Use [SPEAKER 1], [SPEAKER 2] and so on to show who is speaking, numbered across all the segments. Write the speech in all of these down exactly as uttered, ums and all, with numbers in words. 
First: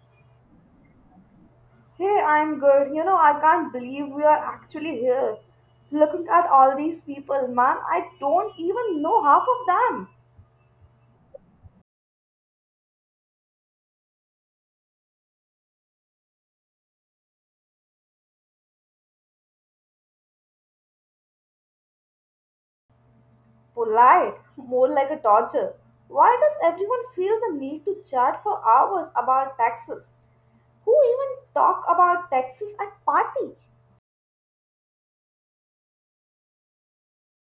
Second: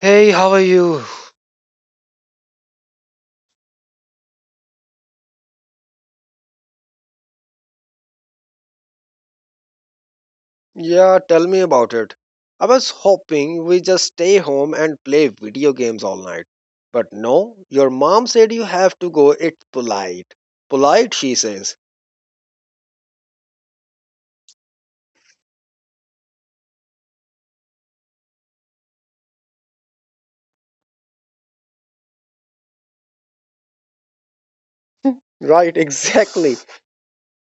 [SPEAKER 1] Hey, how are you?
[SPEAKER 2] Hey, I'm good. You know, I can't believe we are actually here. Looking at all these people, man, I don't even know half of them.
[SPEAKER 1] Yeah, tell me about it. I was hoping we just stay home and play video games all night. But no, your mom said you have to go. It's polite. Polite, she says.
[SPEAKER 2] Polite, more like a torture. Why does everyone feel the need to chat for hours about taxes? Who even talk about taxes at party?
[SPEAKER 1] Right, exactly.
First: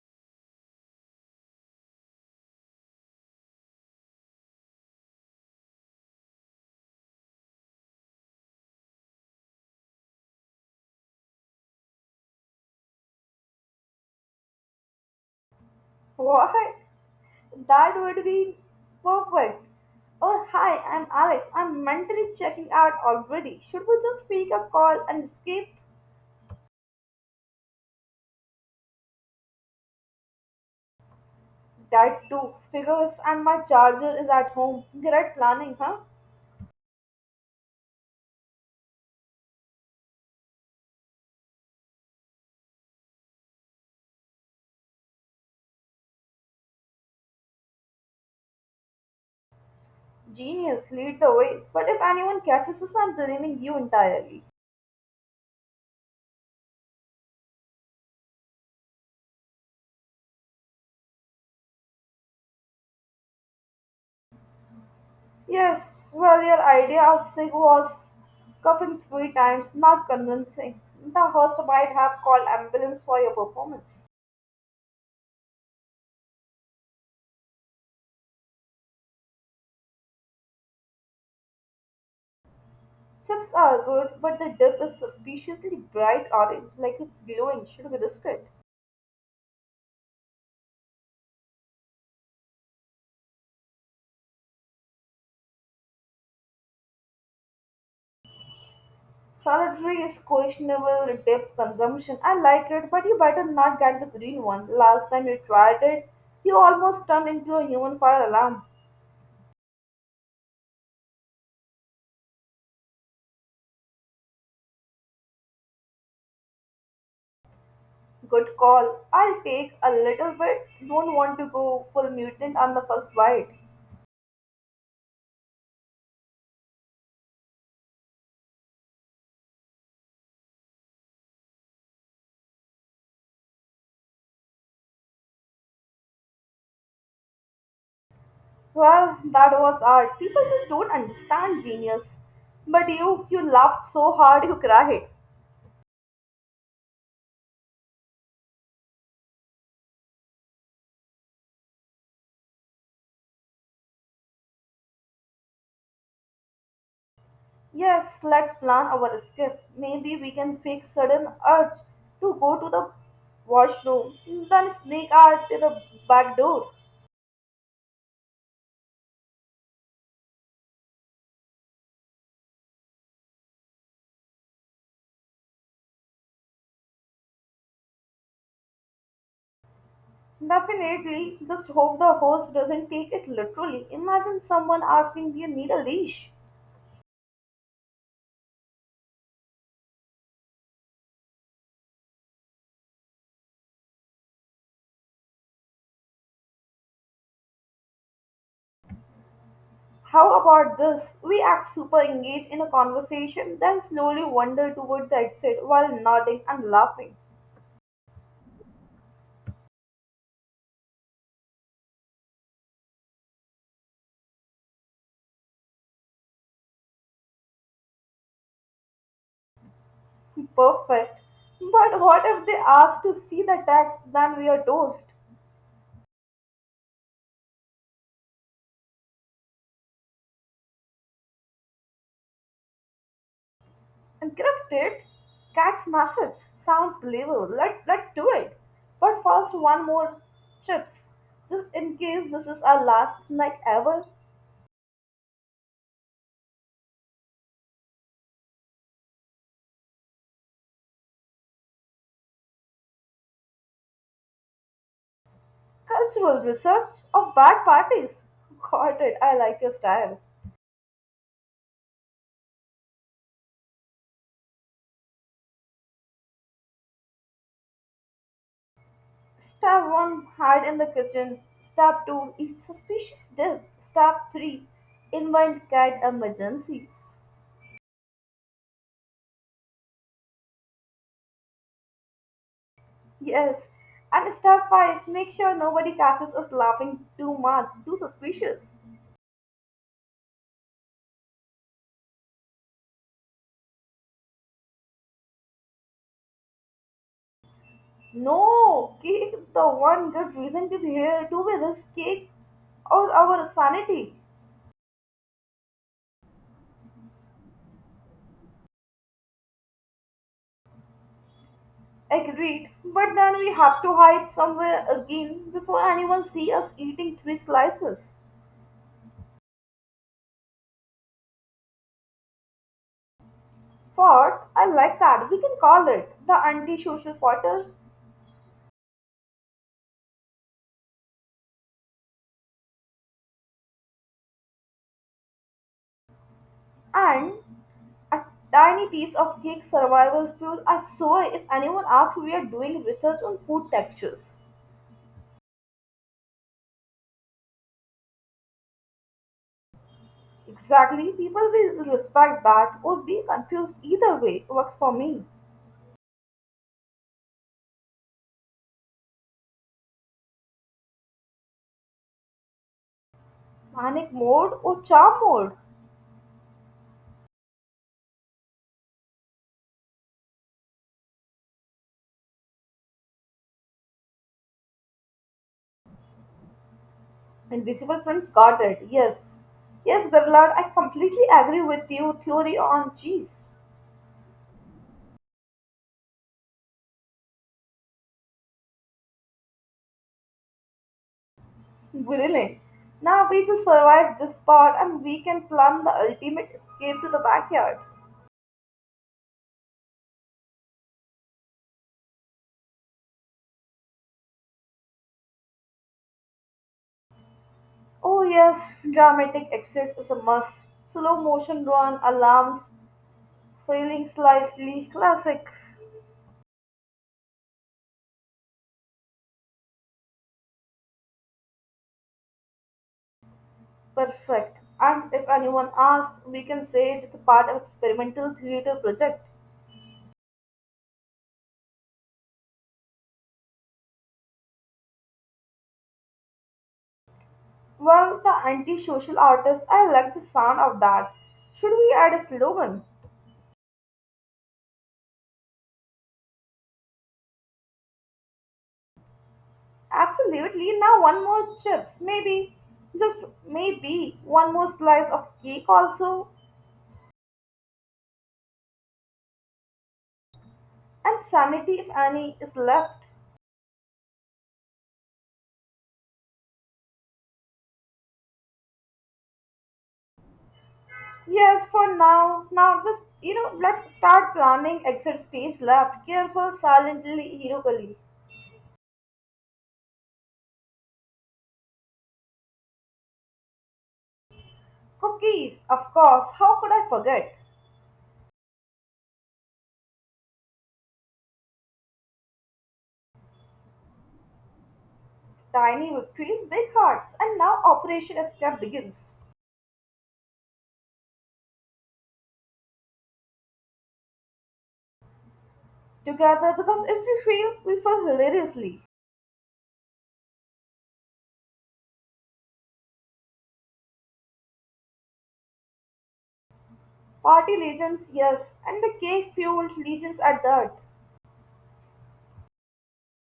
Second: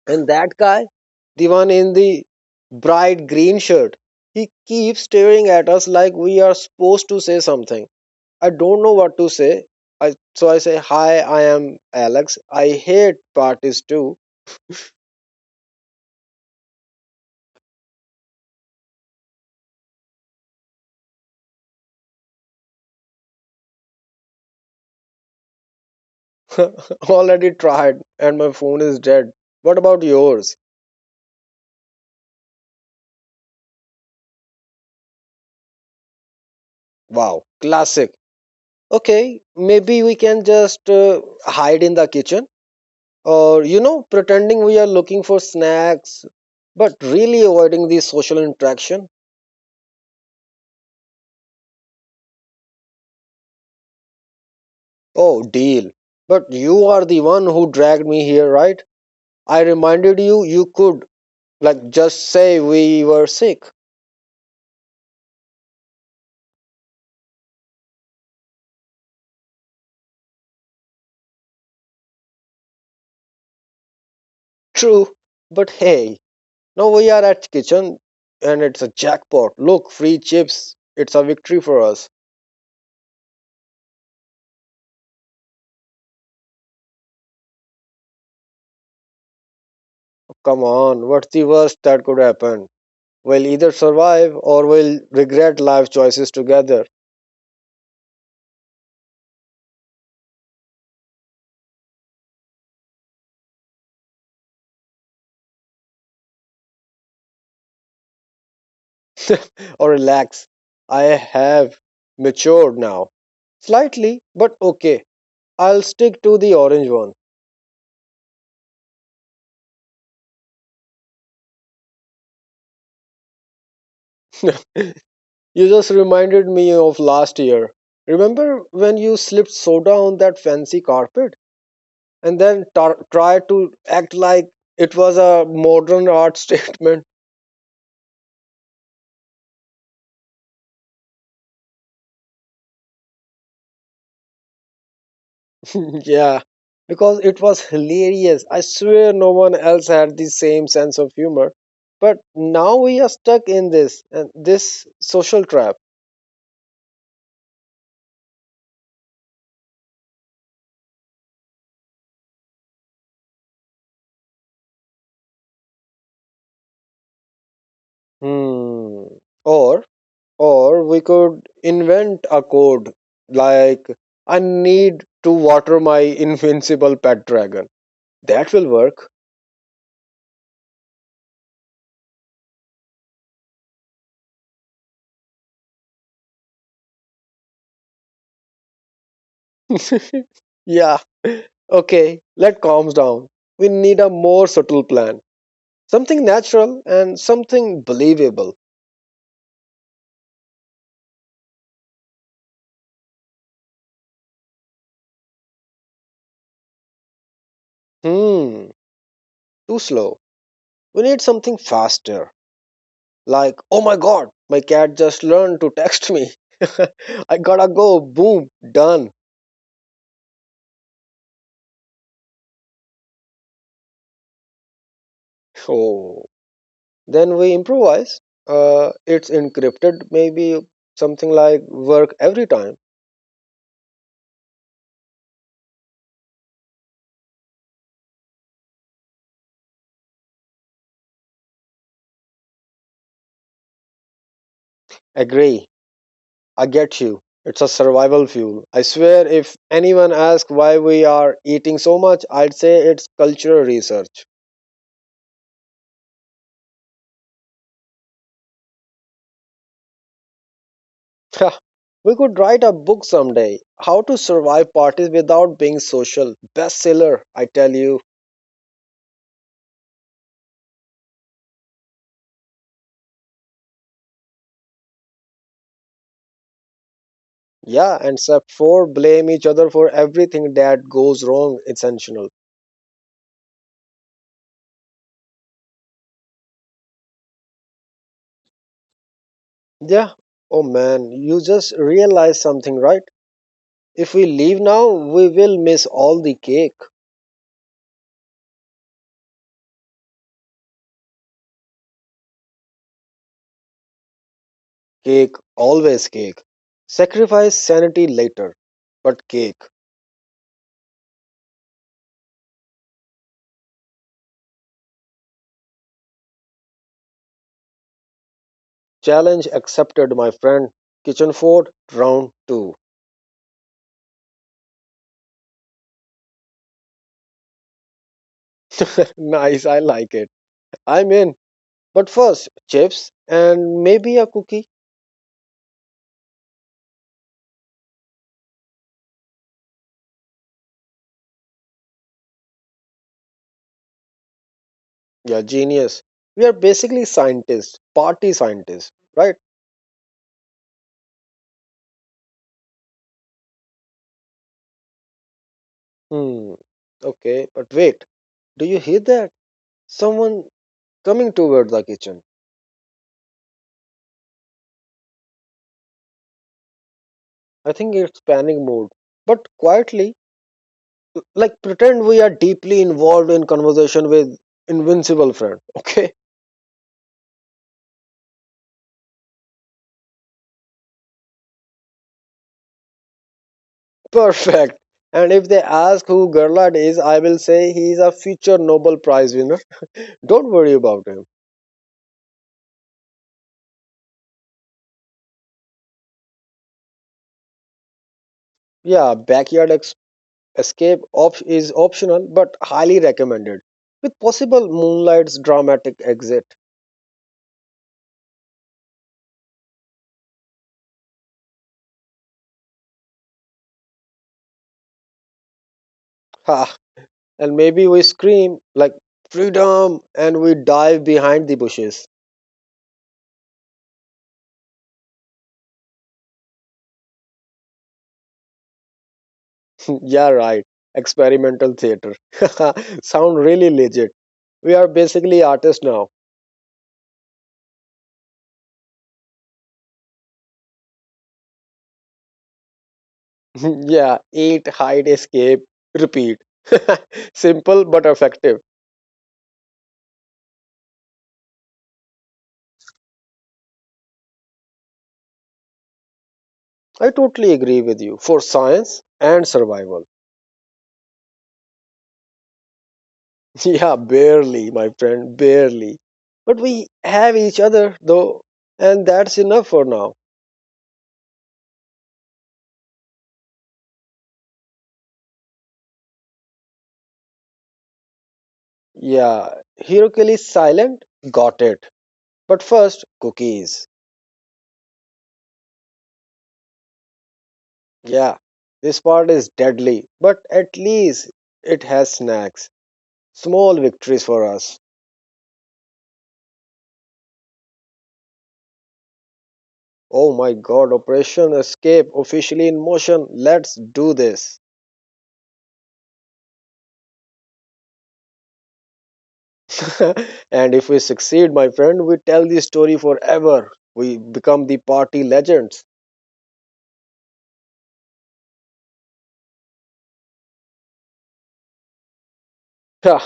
[SPEAKER 1] And that guy, the one in the bright green shirt, he keeps staring at us like we are supposed to say something. I don't know what to say. I, so I say, Hi, I am Alex. I hate parties too.
[SPEAKER 2] What? That would be perfect. Oh, hi, I'm Alex. I'm mentally checking out already. Should we just fake a call and escape?
[SPEAKER 1] Already tried, and my phone is dead. What about yours?
[SPEAKER 2] That too. Figures and my charger is at home. Great planning, huh?
[SPEAKER 1] Wow, classic. Okay, maybe we can just uh, hide in the kitchen or, you know, pretending we are looking for snacks, but really avoiding the social interaction.
[SPEAKER 2] Genius, lead the way. But if anyone catches us, I'm blaming you entirely.
[SPEAKER 1] Oh, deal. But you are the one who dragged me here, right? I reminded you you could, like, just say we were sick.
[SPEAKER 2] Yes, well, your idea of Sig was coughing three times, not convincing. The host might have called ambulance for your performance.
[SPEAKER 1] True, but hey, now we are at kitchen and it's a jackpot. Look, free chips. It's a victory for us.
[SPEAKER 2] Chips are good, but the dip is suspiciously bright orange, like it's glowing. Should we risk it?
[SPEAKER 1] Come on, what's the worst that could happen? We'll either survive or we'll regret life choices together.
[SPEAKER 2] Salad is questionable dip consumption. I like it, but you better not get the green one. Last time you tried it, you almost turned into a human fire alarm.
[SPEAKER 1] Or relax. I have matured now. Slightly, but okay. I'll stick to the orange one.
[SPEAKER 2] Good call. I'll take a little bit. Don't want to go full mutant on the first bite.
[SPEAKER 1] You just reminded me of last year. Remember when you slipped soda on that fancy carpet? And then tar- try to act like it was a modern art statement.
[SPEAKER 2] Well, that was art. People just don't understand genius. But you, you laughed so hard you cried.
[SPEAKER 1] Yeah, because it was hilarious. I swear no one else had the same sense of humor. But now we are stuck in this and this social trap.
[SPEAKER 2] Yes, let's plan our escape. Maybe we can fake sudden urge to go to the washroom, then sneak out to the back door.
[SPEAKER 1] Hmm. Or or we could invent a code like, I need to water my invincible pet dragon. That will work.
[SPEAKER 2] Definitely, just hope the host doesn't take it literally. Imagine someone asking, do you need a leash?
[SPEAKER 1] Yeah. Okay, let calms down. We need a more subtle plan. Something natural and something believable.
[SPEAKER 2] How about this? We act super engaged in a conversation, then slowly wander toward the exit while nodding and laughing.
[SPEAKER 1] Hmm, too slow. We need something faster. Like, oh my god, my cat just learned to text me. I gotta go. Boom, done.
[SPEAKER 2] Perfect. But what if they ask to see the text? Then we are toast.
[SPEAKER 1] Oh. Then we improvise. Uh, it's encrypted, maybe something like work every time.
[SPEAKER 2] Encrypted cat's message sounds believable. Let's let's do it. But first, one more chips, just in case this is our last night ever.
[SPEAKER 1] Agree. I get you. It's a survival fuel. I swear, if anyone asks why we are eating so much, I'd say it's cultural research.
[SPEAKER 2] Cultural research of bad parties. Got it. I like your style.
[SPEAKER 1] We could write a book someday, How to Survive Parties Without Being Social. Bestseller, I tell you.
[SPEAKER 2] Step one, hide in the kitchen. Step two, eat suspicious dip. Step three, invite cat emergencies.
[SPEAKER 1] Yeah, and step four, blame each other for everything that goes wrong. Essential.
[SPEAKER 2] Yes. And step five, make sure nobody catches us laughing too much, too suspicious.
[SPEAKER 1] Yeah. Oh man, you just realized something, right? If we leave now, we will miss all the cake.
[SPEAKER 2] No, cake the one good reason to be here. To be this cake or our sanity?
[SPEAKER 1] Cake, always cake. Sacrifice sanity later, but cake.
[SPEAKER 2] Agreed. But then we have to hide somewhere again before anyone see us eating three slices.
[SPEAKER 1] Challenge accepted, my friend. Kitchen fort, round two.
[SPEAKER 2] Fort, I like that. We can call it the anti-social fortress.
[SPEAKER 1] Nice, I like it. I'm in. But first, chips and maybe a cookie.
[SPEAKER 2] And a tiny piece of cake survival fuel. I swear if anyone asks we are doing research on food textures.
[SPEAKER 1] Yeah, genius. We are basically scientists, party scientists, right?
[SPEAKER 2] Exactly, people will respect that or be confused either way. Works for me.
[SPEAKER 1] Hmm. Okay, but wait. Do you hear that? Someone coming toward the kitchen.
[SPEAKER 2] Panic mode? Or charm mode.
[SPEAKER 1] I think it's panic mode. But quietly, like pretend we are deeply involved in conversation with invincible friend. Okay,
[SPEAKER 2] Invisible friends got it. Yes. Yes, Gerlard, I completely agree with you. Theory on cheese.
[SPEAKER 1] perfect. And if they ask who Gerlard is, I will say he is a future Nobel Prize winner. Don't worry about him.
[SPEAKER 2] Brilliant. Now we just survived this part and we can plan the ultimate escape to the backyard.
[SPEAKER 1] Yeah, backyard ex- escape op- is optional but highly recommended, with possible moonlight's dramatic exit.
[SPEAKER 2] Oh, yes, dramatic exits is a must. Slow motion run, alarms, failing slightly, classic.
[SPEAKER 1] Ha! And maybe we scream like freedom and we dive behind the bushes.
[SPEAKER 2] Perfect. And if anyone asks, we can say it's a part of experimental theater project.
[SPEAKER 1] Yeah, right, experimental theater sound really legit. We are basically artists now.
[SPEAKER 2] Well, the anti-social artist, I like the sound of that. Should we add a slogan?
[SPEAKER 1] Yeah, eat, hide, escape, repeat. Simple but effective.
[SPEAKER 2] Absolutely. Now one more chips, maybe. Just maybe one more slice of cake also.
[SPEAKER 1] I totally agree with you, for science and survival.
[SPEAKER 2] And sanity if any is left.
[SPEAKER 1] Yeah, barely, my friend, barely. But we have each other though, and that's enough for now.
[SPEAKER 2] Yes, for now. Now just you know, let's start planning exit stage left. Careful, silently, heroically.
[SPEAKER 1] Yeah, Hirokili silent, got it. But first, cookies.
[SPEAKER 2] Cookies, of course, how could I forget?
[SPEAKER 1] Yeah, this part is deadly, but at least it has snacks. Small victories for us.
[SPEAKER 2] Tiny victories, big hearts, and now Operation Escape begins.
[SPEAKER 1] Oh my god, Operation Escape officially in motion. Let's do this.
[SPEAKER 2] Together because if we fail, we fail hilariously.
[SPEAKER 1] And if we succeed, my friend, we tell the story forever. We become the party legends.
[SPEAKER 2] Party legends, yes, and the cake fueled legions are dirt,
[SPEAKER 1] Yeah.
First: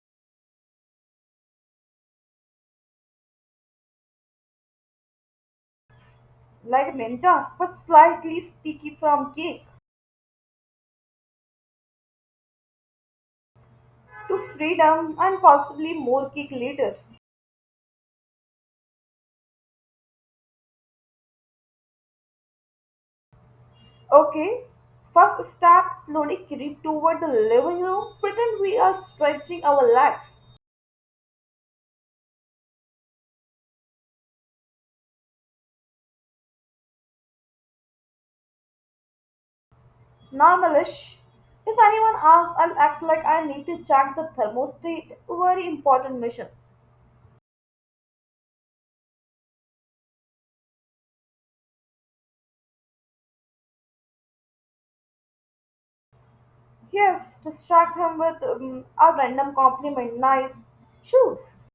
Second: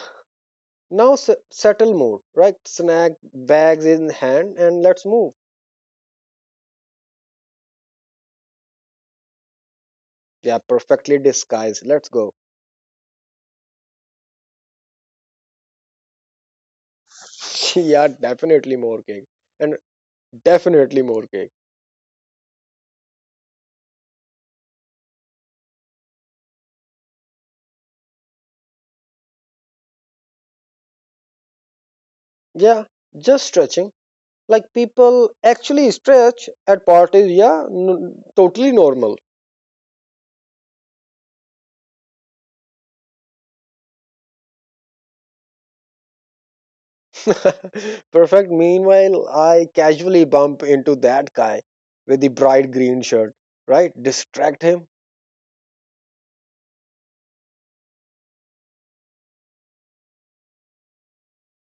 [SPEAKER 1] Now s- settle mode, right? Snack bags in hand and let's move.
[SPEAKER 2] like ninjas, but slightly sticky from cake
[SPEAKER 1] Yeah, perfectly disguised. Let's go.
[SPEAKER 2] to freedom and possibly more cake later.
[SPEAKER 1] Yeah, definitely more cake. And definitely more cake.
[SPEAKER 2] Okay, first step slowly creep toward the living room, pretend we are stretching our legs.
[SPEAKER 1] Yeah, just stretching. Like people actually stretch at parties. Yeah, n- totally normal.
[SPEAKER 2] Normalish. If anyone asks, I'll act like I need to check the thermostat. Very important mission.
[SPEAKER 1] Perfect. Meanwhile, I casually bump into that guy with the bright green shirt, right? Distract him.
[SPEAKER 2] Yes, distract him with um, a random compliment, nice shoes.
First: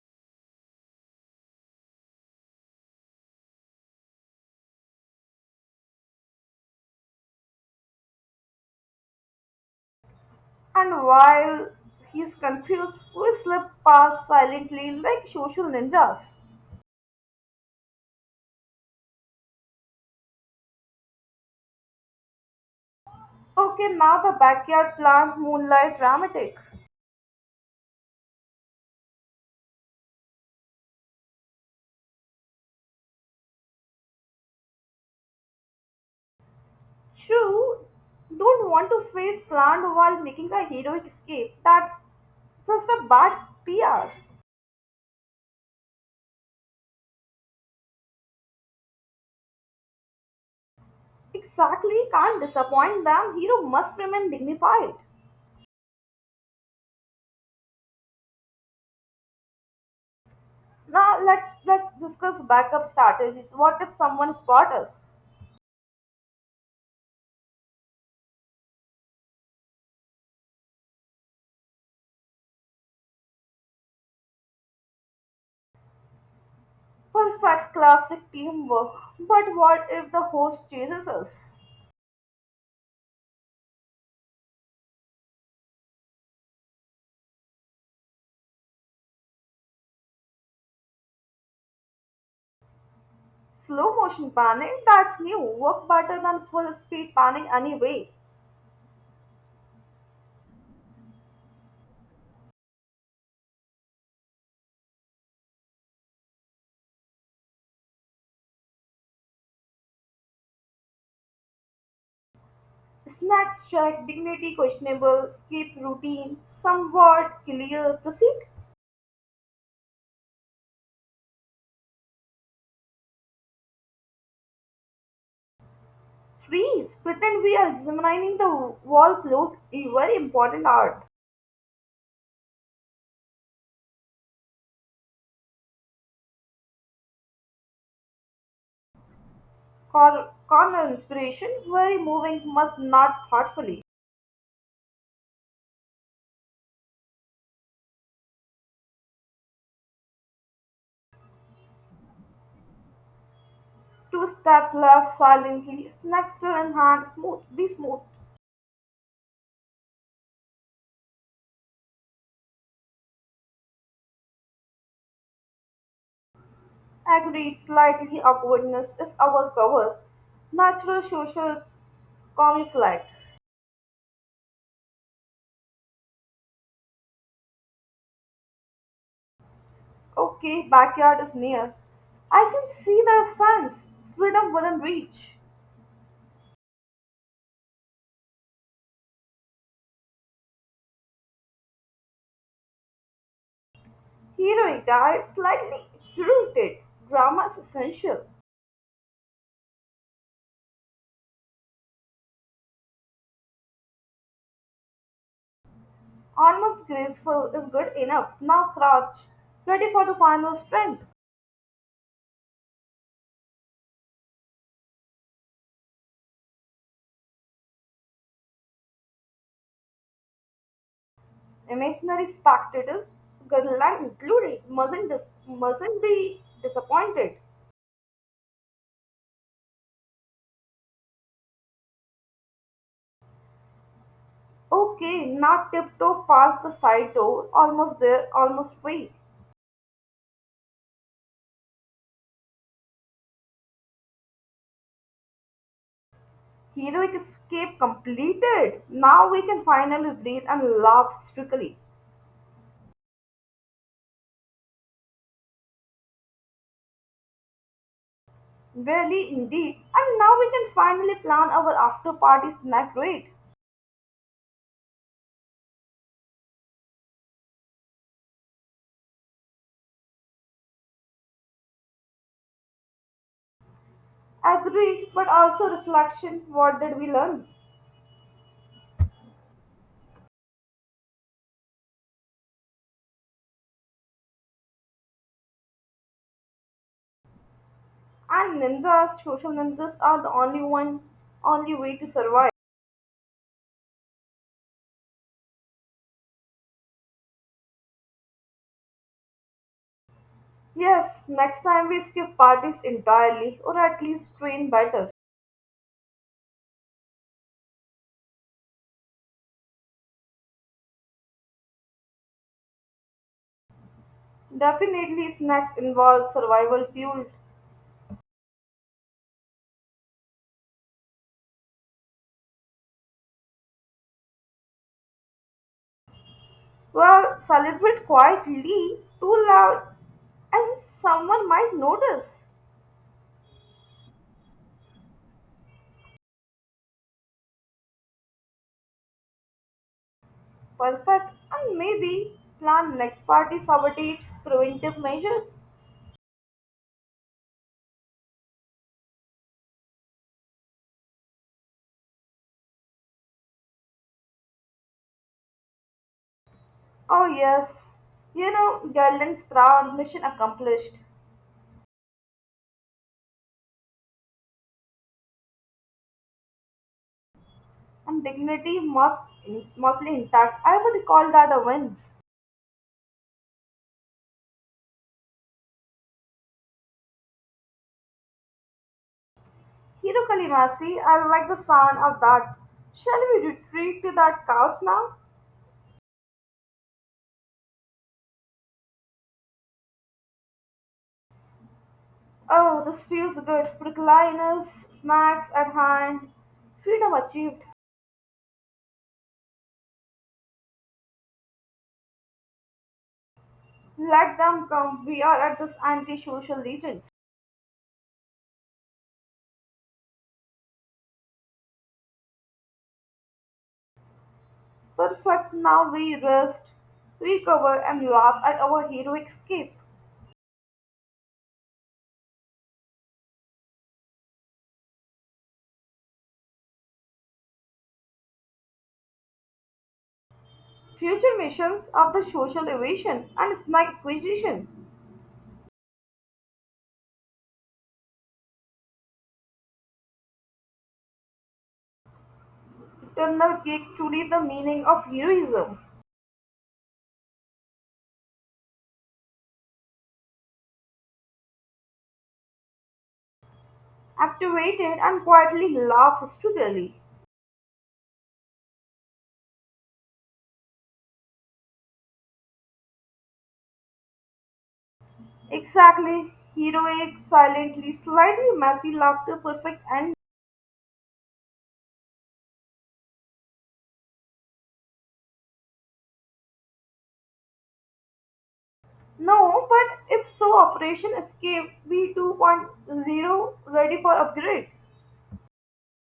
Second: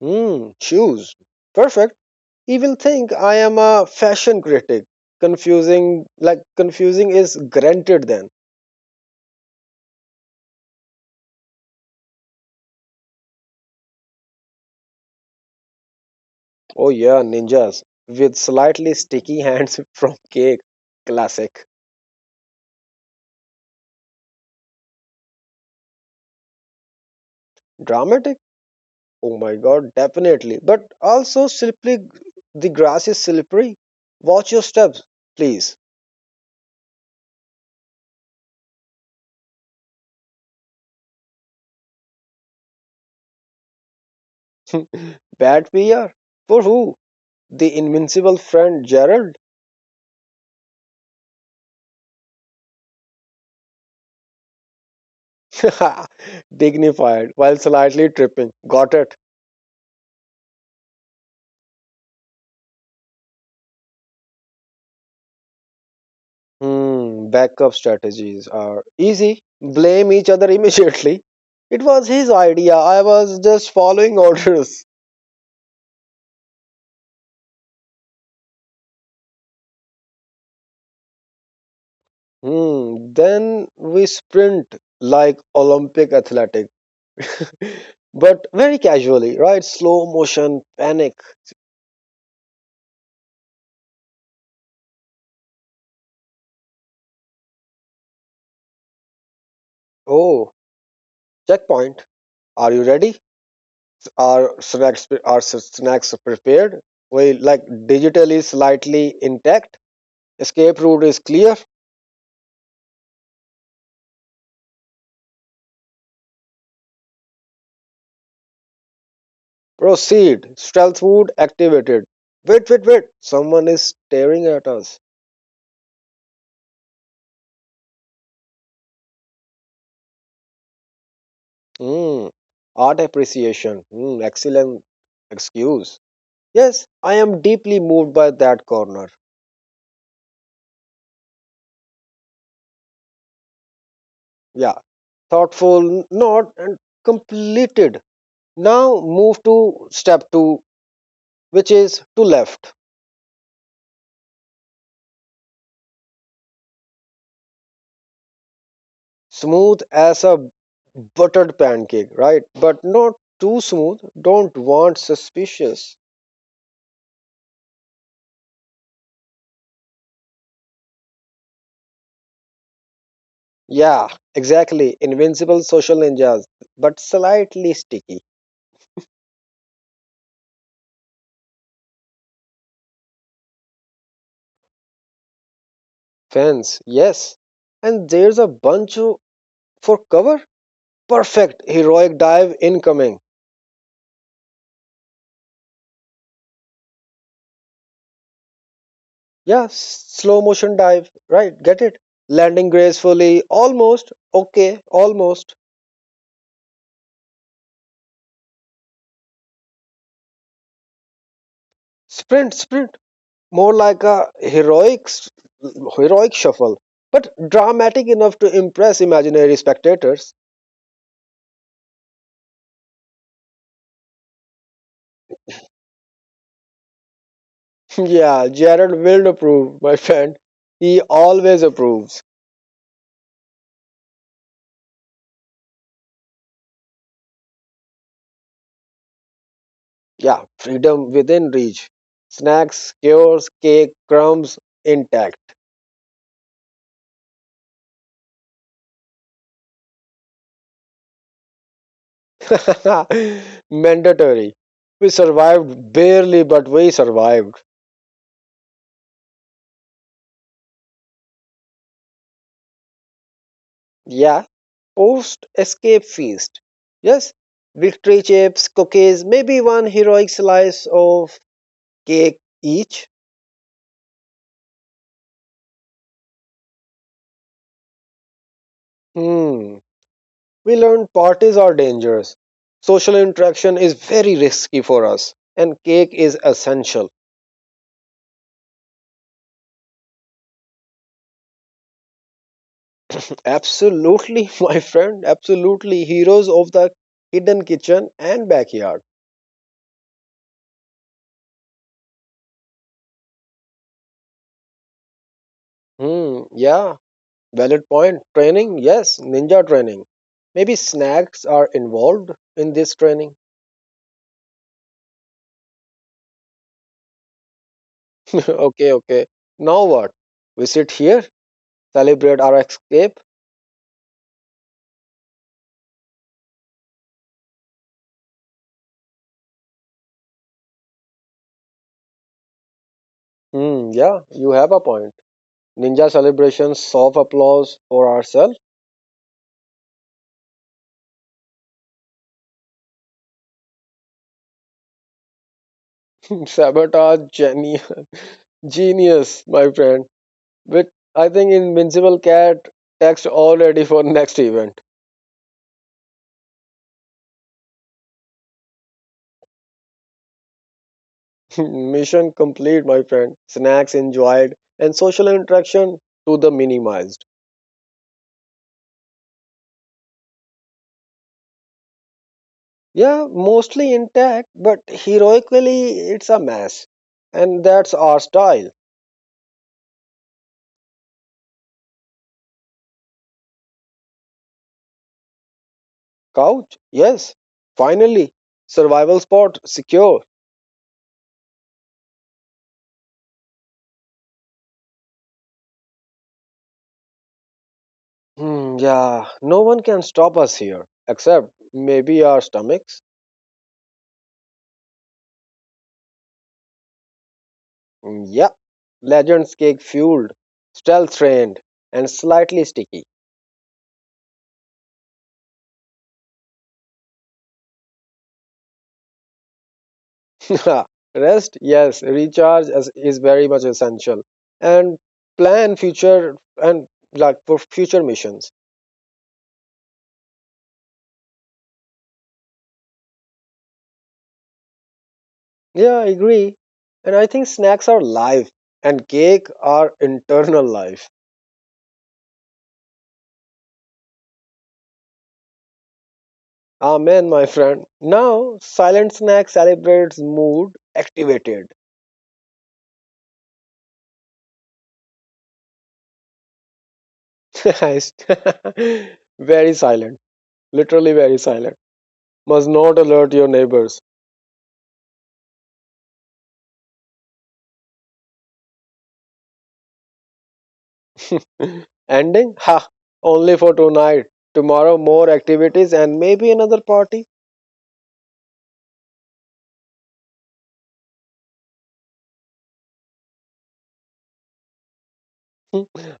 [SPEAKER 1] Hmm, shoes. Perfect. He will think I am a fashion critic. Confusing, like, confusing is granted then.
[SPEAKER 2] And while he's confused, we slip past silently like social ninjas.
[SPEAKER 1] Oh, yeah, ninjas with slightly sticky hands from cake. Classic.
[SPEAKER 2] Okay, now the backyard plant moonlight dramatic.
[SPEAKER 1] Dramatic? Oh my god, definitely. But also, slippery, the grass is slippery. Watch your steps, please.
[SPEAKER 2] True, don't want to face plant while making a heroic escape. That's just a bad P R.
[SPEAKER 1] Bad Batbeer? For who? The invincible friend Gerald?
[SPEAKER 2] Exactly, can't disappoint them. Hero must remain dignified.
[SPEAKER 1] Dignified while slightly tripping. Got it.
[SPEAKER 2] Now let's let's discuss backup strategies. What if someone spots us?
[SPEAKER 1] Hmm, backup strategies are easy. Blame each other immediately. It was his idea. I was just following orders.
[SPEAKER 2] Perfect classic teamwork. But what if the host chases us?
[SPEAKER 1] Hmm, then we sprint like Olympic athletic, but very casually, right? Slow motion, panic.
[SPEAKER 2] Slow motion panning, that's new. Work better than full speed panning anyway.
[SPEAKER 1] Oh, checkpoint. Are you ready? Our snacks pre- our s- snacks are prepared, we like digital is slightly intact, escape route is clear.
[SPEAKER 2] Snacks check, dignity questionable, skip routine, somewhat clear, proceed.
[SPEAKER 1] Proceed stealth food activated. Wait, wait, wait, someone is staring at us.
[SPEAKER 2] Freeze, pretend we are examining the wall closed, a very important art.
[SPEAKER 1] Hmm. Art appreciation. Hmm, excellent excuse. Yes, I am deeply moved by that corner.
[SPEAKER 2] Cor- corner inspiration, very moving, must not thoughtfully.
[SPEAKER 1] Yeah, thoughtful nod and completed. Now move to step two, which is to left.
[SPEAKER 2] Two stepped left silently, snake still in hand, smooth, be smooth.
[SPEAKER 1] Smooth as a buttered pancake, right? But not too smooth. Don't want suspicious.
[SPEAKER 2] Agreed, slightly upwardness is our cover. Natural social camouflage.
[SPEAKER 1] Yeah, exactly. Invincible social ninjas, but slightly sticky.
[SPEAKER 2] Okay, backyard is near. I can see their fence, freedom within reach.
[SPEAKER 1] Fence, yes. And there's a bunch of, for cover. Perfect. Heroic dive incoming.
[SPEAKER 2] Heroic dive, slightly exerted. Drama is essential.
[SPEAKER 1] Yeah, slow motion dive, right? Get it? Landing gracefully, almost. Okay, almost.
[SPEAKER 2] Almost graceful is good enough. Now crouch, ready for the final sprint.
[SPEAKER 1] Sprint, sprint, more like a heroic s- heroic shuffle, but dramatic enough to impress imaginary spectators.
[SPEAKER 2] Imaginary spectators, Garland included, mustn't, dis- mustn't be disappointed.
[SPEAKER 1] Yeah, Jared will approve, my friend. He always approves.
[SPEAKER 2] Okay, now tiptoe past the side door, almost there, almost free.
[SPEAKER 1] Yeah, freedom within reach. Snacks, cures, cake, crumbs intact.
[SPEAKER 2] Heroic escape completed. Now we can finally breathe and laugh hysterically.
[SPEAKER 1] Mandatory. We survived barely, but we survived.
[SPEAKER 2] Barely indeed, and now we can finally plan our after party snack rate.
[SPEAKER 1] Yeah, post escape feast. Yes, victory chips, cookies, maybe one heroic slice of cake each?
[SPEAKER 2] Agreed, but also reflection. What did we learn?
[SPEAKER 1] Hmm. We learned parties are dangerous. Social interaction is very risky for us, and cake is essential.
[SPEAKER 2] And ninjas, social ninjas are the only one, only way to survive.
[SPEAKER 1] Absolutely, my friend. Absolutely. Heroes of the hidden kitchen and backyard.
[SPEAKER 2] Yes, next time we skip parties entirely or at least train better.
[SPEAKER 1] Hmm. Yeah. Valid point. Training. Yes. Ninja training. Maybe snacks are involved in this training.
[SPEAKER 2] Definitely, snacks involve survival fuel.
[SPEAKER 1] Okay. Okay. Now what? We sit here, celebrate our escape.
[SPEAKER 2] Well, celebrate quietly, too loud, and someone might notice.
[SPEAKER 1] Hmm. Yeah. You have a point. Ninja celebration, soft applause for ourselves.
[SPEAKER 2] Perfect, and maybe plan next party sabotage preventive measures.
[SPEAKER 1] Sabotage geni- genius, my friend. But I think Invincible Cat text already for next event.
[SPEAKER 2] Oh, yes, you know, Garland's proud mission accomplished,
[SPEAKER 1] Mission complete, my friend. Snacks enjoyed and social interaction to the minimized.
[SPEAKER 2] and dignity must, mostly intact. I would call that a win.
[SPEAKER 1] Yeah, mostly intact, but heroically it's a mess. And that's our style.
[SPEAKER 2] Hiro Kalimasi, I like the sound of that. Shall we retreat to that couch now?
[SPEAKER 1] Couch, yes. Finally, survival spot secure.
[SPEAKER 2] Oh, this feels good. Recliners, snacks at hand, freedom achieved.
[SPEAKER 1] Hmm, yeah, no one can stop us here, except maybe our stomachs.
[SPEAKER 2] Let them come. We are at this anti-social legends.
[SPEAKER 1] Mm, yeah, legends cake fueled, stealth trained, and slightly sticky.
[SPEAKER 2] Perfect. Now we rest, recover, and laugh at our heroic escape.
[SPEAKER 1] Rest, yes, recharge is, is very much essential, and plan future and like for future missions.
[SPEAKER 2] Future missions of the social evasion and snack acquisition.
[SPEAKER 1] Yeah, I agree, and I think snacks are life, and cake are internal life.
[SPEAKER 2] Eternal cake truly the meaning of heroism.
[SPEAKER 1] Amen, my friend. Now, silent snack celebrates mood activated.
[SPEAKER 2] Activated and quietly laugh hysterically.
[SPEAKER 1] I very silent, literally very silent. Must not alert your neighbors.
[SPEAKER 2] Exactly. Heroic, silently, slightly messy laughter, perfect and
[SPEAKER 1] Ending? Ha! Only for tonight. Tomorrow, more activities and maybe another party.
[SPEAKER 2] no, but if so, Operation Escape V2.0 ready for upgrade.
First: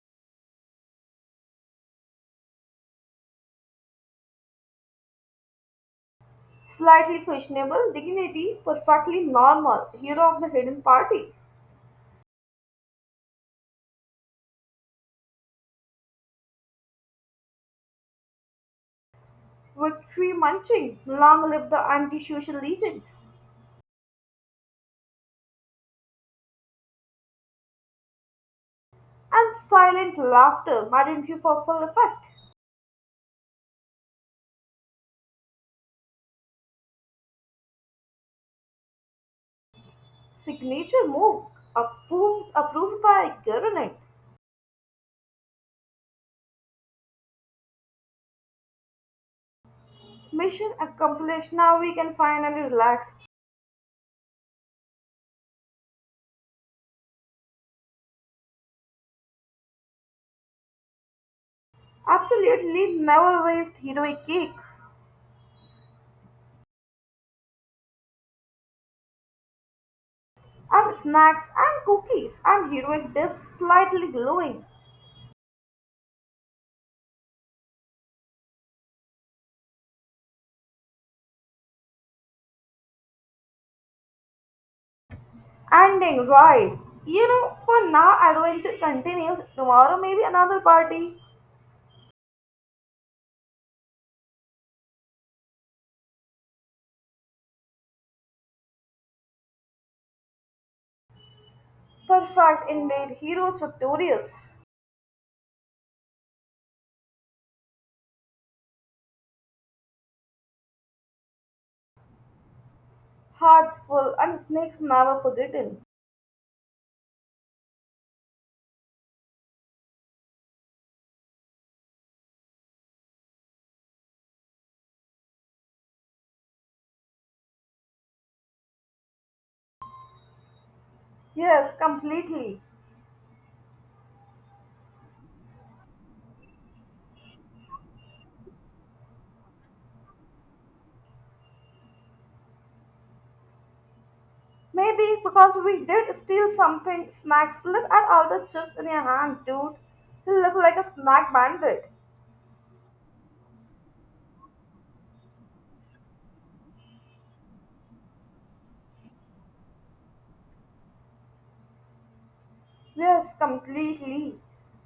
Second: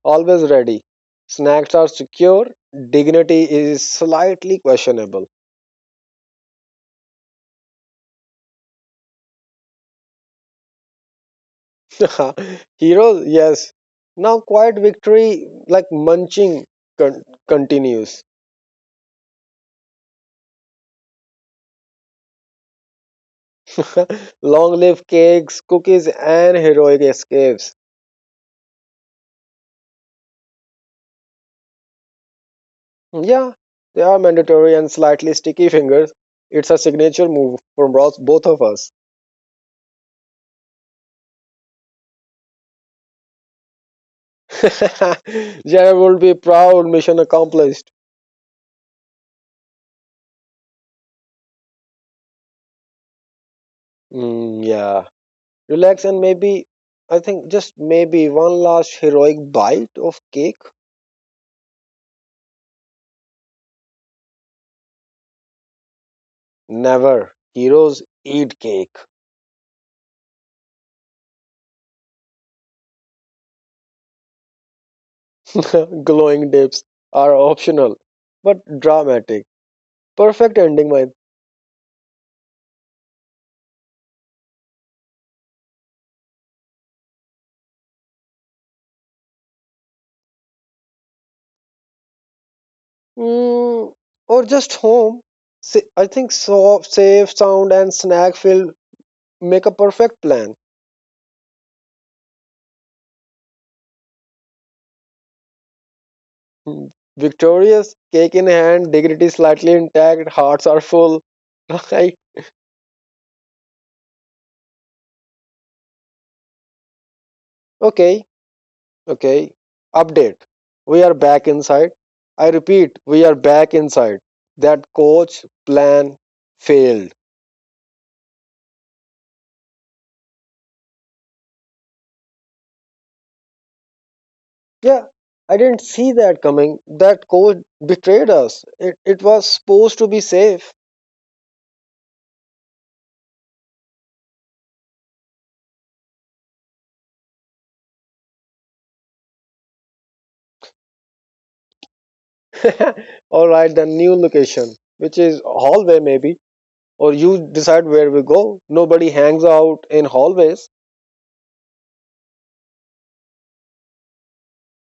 [SPEAKER 1] Always ready. Snacks are secure. Dignity is slightly questionable.
[SPEAKER 2] Slightly questionable, dignity, perfectly normal, hero of the hidden party,
[SPEAKER 1] Heroes? Yes. Now, quiet victory, like munching, con- continues.
[SPEAKER 2] victory munching, long live the anti-social legions,
[SPEAKER 1] Long live cakes, cookies, and heroic escapes.
[SPEAKER 2] and silent laughter, madam you for full effect.
[SPEAKER 1] Yeah, they are mandatory and slightly sticky fingers. It's a signature move from Ross, both of us.
[SPEAKER 2] Signature move, approved, approved by government.
[SPEAKER 1] Jared would be proud, mission accomplished.
[SPEAKER 2] Mission accomplished, now we can finally relax.
[SPEAKER 1] Mm, yeah. Relax and maybe, I think just maybe one last heroic bite of cake.
[SPEAKER 2] Absolutely never waste heroic cake
[SPEAKER 1] Never. Heroes eat cake.
[SPEAKER 2] and snacks and cookies and heroic dips slightly glowing.
[SPEAKER 1] Glowing dips are optional, but dramatic. Perfect ending, my.
[SPEAKER 2] Ending right. You know, for now adventure continues. Tomorrow maybe another party.
[SPEAKER 1] Mm, or just home. Sa- I think soft, safe, sound, and snack filled make a perfect plan.
[SPEAKER 2] Perfect indeed, heroes victorious,
[SPEAKER 1] Victorious, cake in hand, dignity slightly intact, hearts are full. Right?
[SPEAKER 2] hearts full and snakes never forgotten.
[SPEAKER 1] Okay, okay. Update. We are back inside. I repeat, we are back inside. That coach plan failed.
[SPEAKER 2] Yes, completely.
[SPEAKER 1] Yeah, I didn't see that coming. That coach betrayed us. It, it was supposed to be safe.
[SPEAKER 2] Maybe because we did steal something. Snacks. Look at all the chips in your hands, dude. You look like a snack bandit.
[SPEAKER 1] All right, the new location, which is hallway maybe. Or you decide where we go. Nobody hangs out in hallways.
[SPEAKER 2] Yes, completely.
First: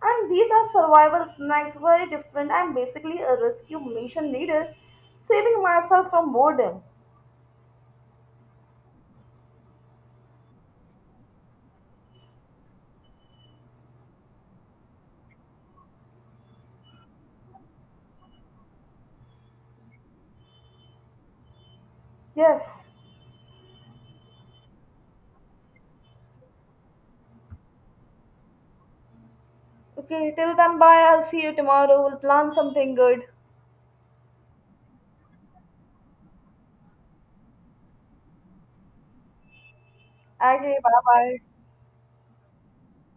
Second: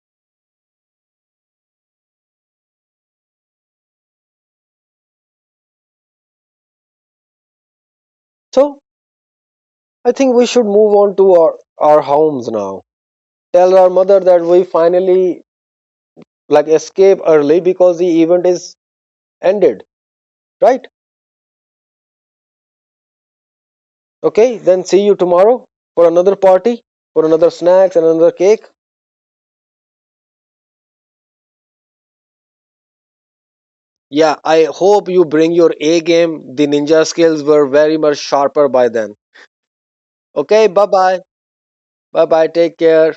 [SPEAKER 2] And these are survival snacks, very different. I'm basically a rescue mission leader, saving myself from boredom.
[SPEAKER 1] So I think we should move on to our, our homes now. Tell our mother that we finally like escape early because the event is ended, right?
[SPEAKER 2] Yes.
[SPEAKER 1] Okay, then see you tomorrow for another party, for another snacks and another cake.
[SPEAKER 2] Okay, till then, bye. I'll see you tomorrow. We'll plan something good.
[SPEAKER 1] Yeah, I hope you bring your A game. The ninja skills were very much sharper by then. Okay,
[SPEAKER 2] Okay,
[SPEAKER 1] bye
[SPEAKER 2] bye
[SPEAKER 1] bye.
[SPEAKER 2] bye.
[SPEAKER 1] Bye bye. Take care.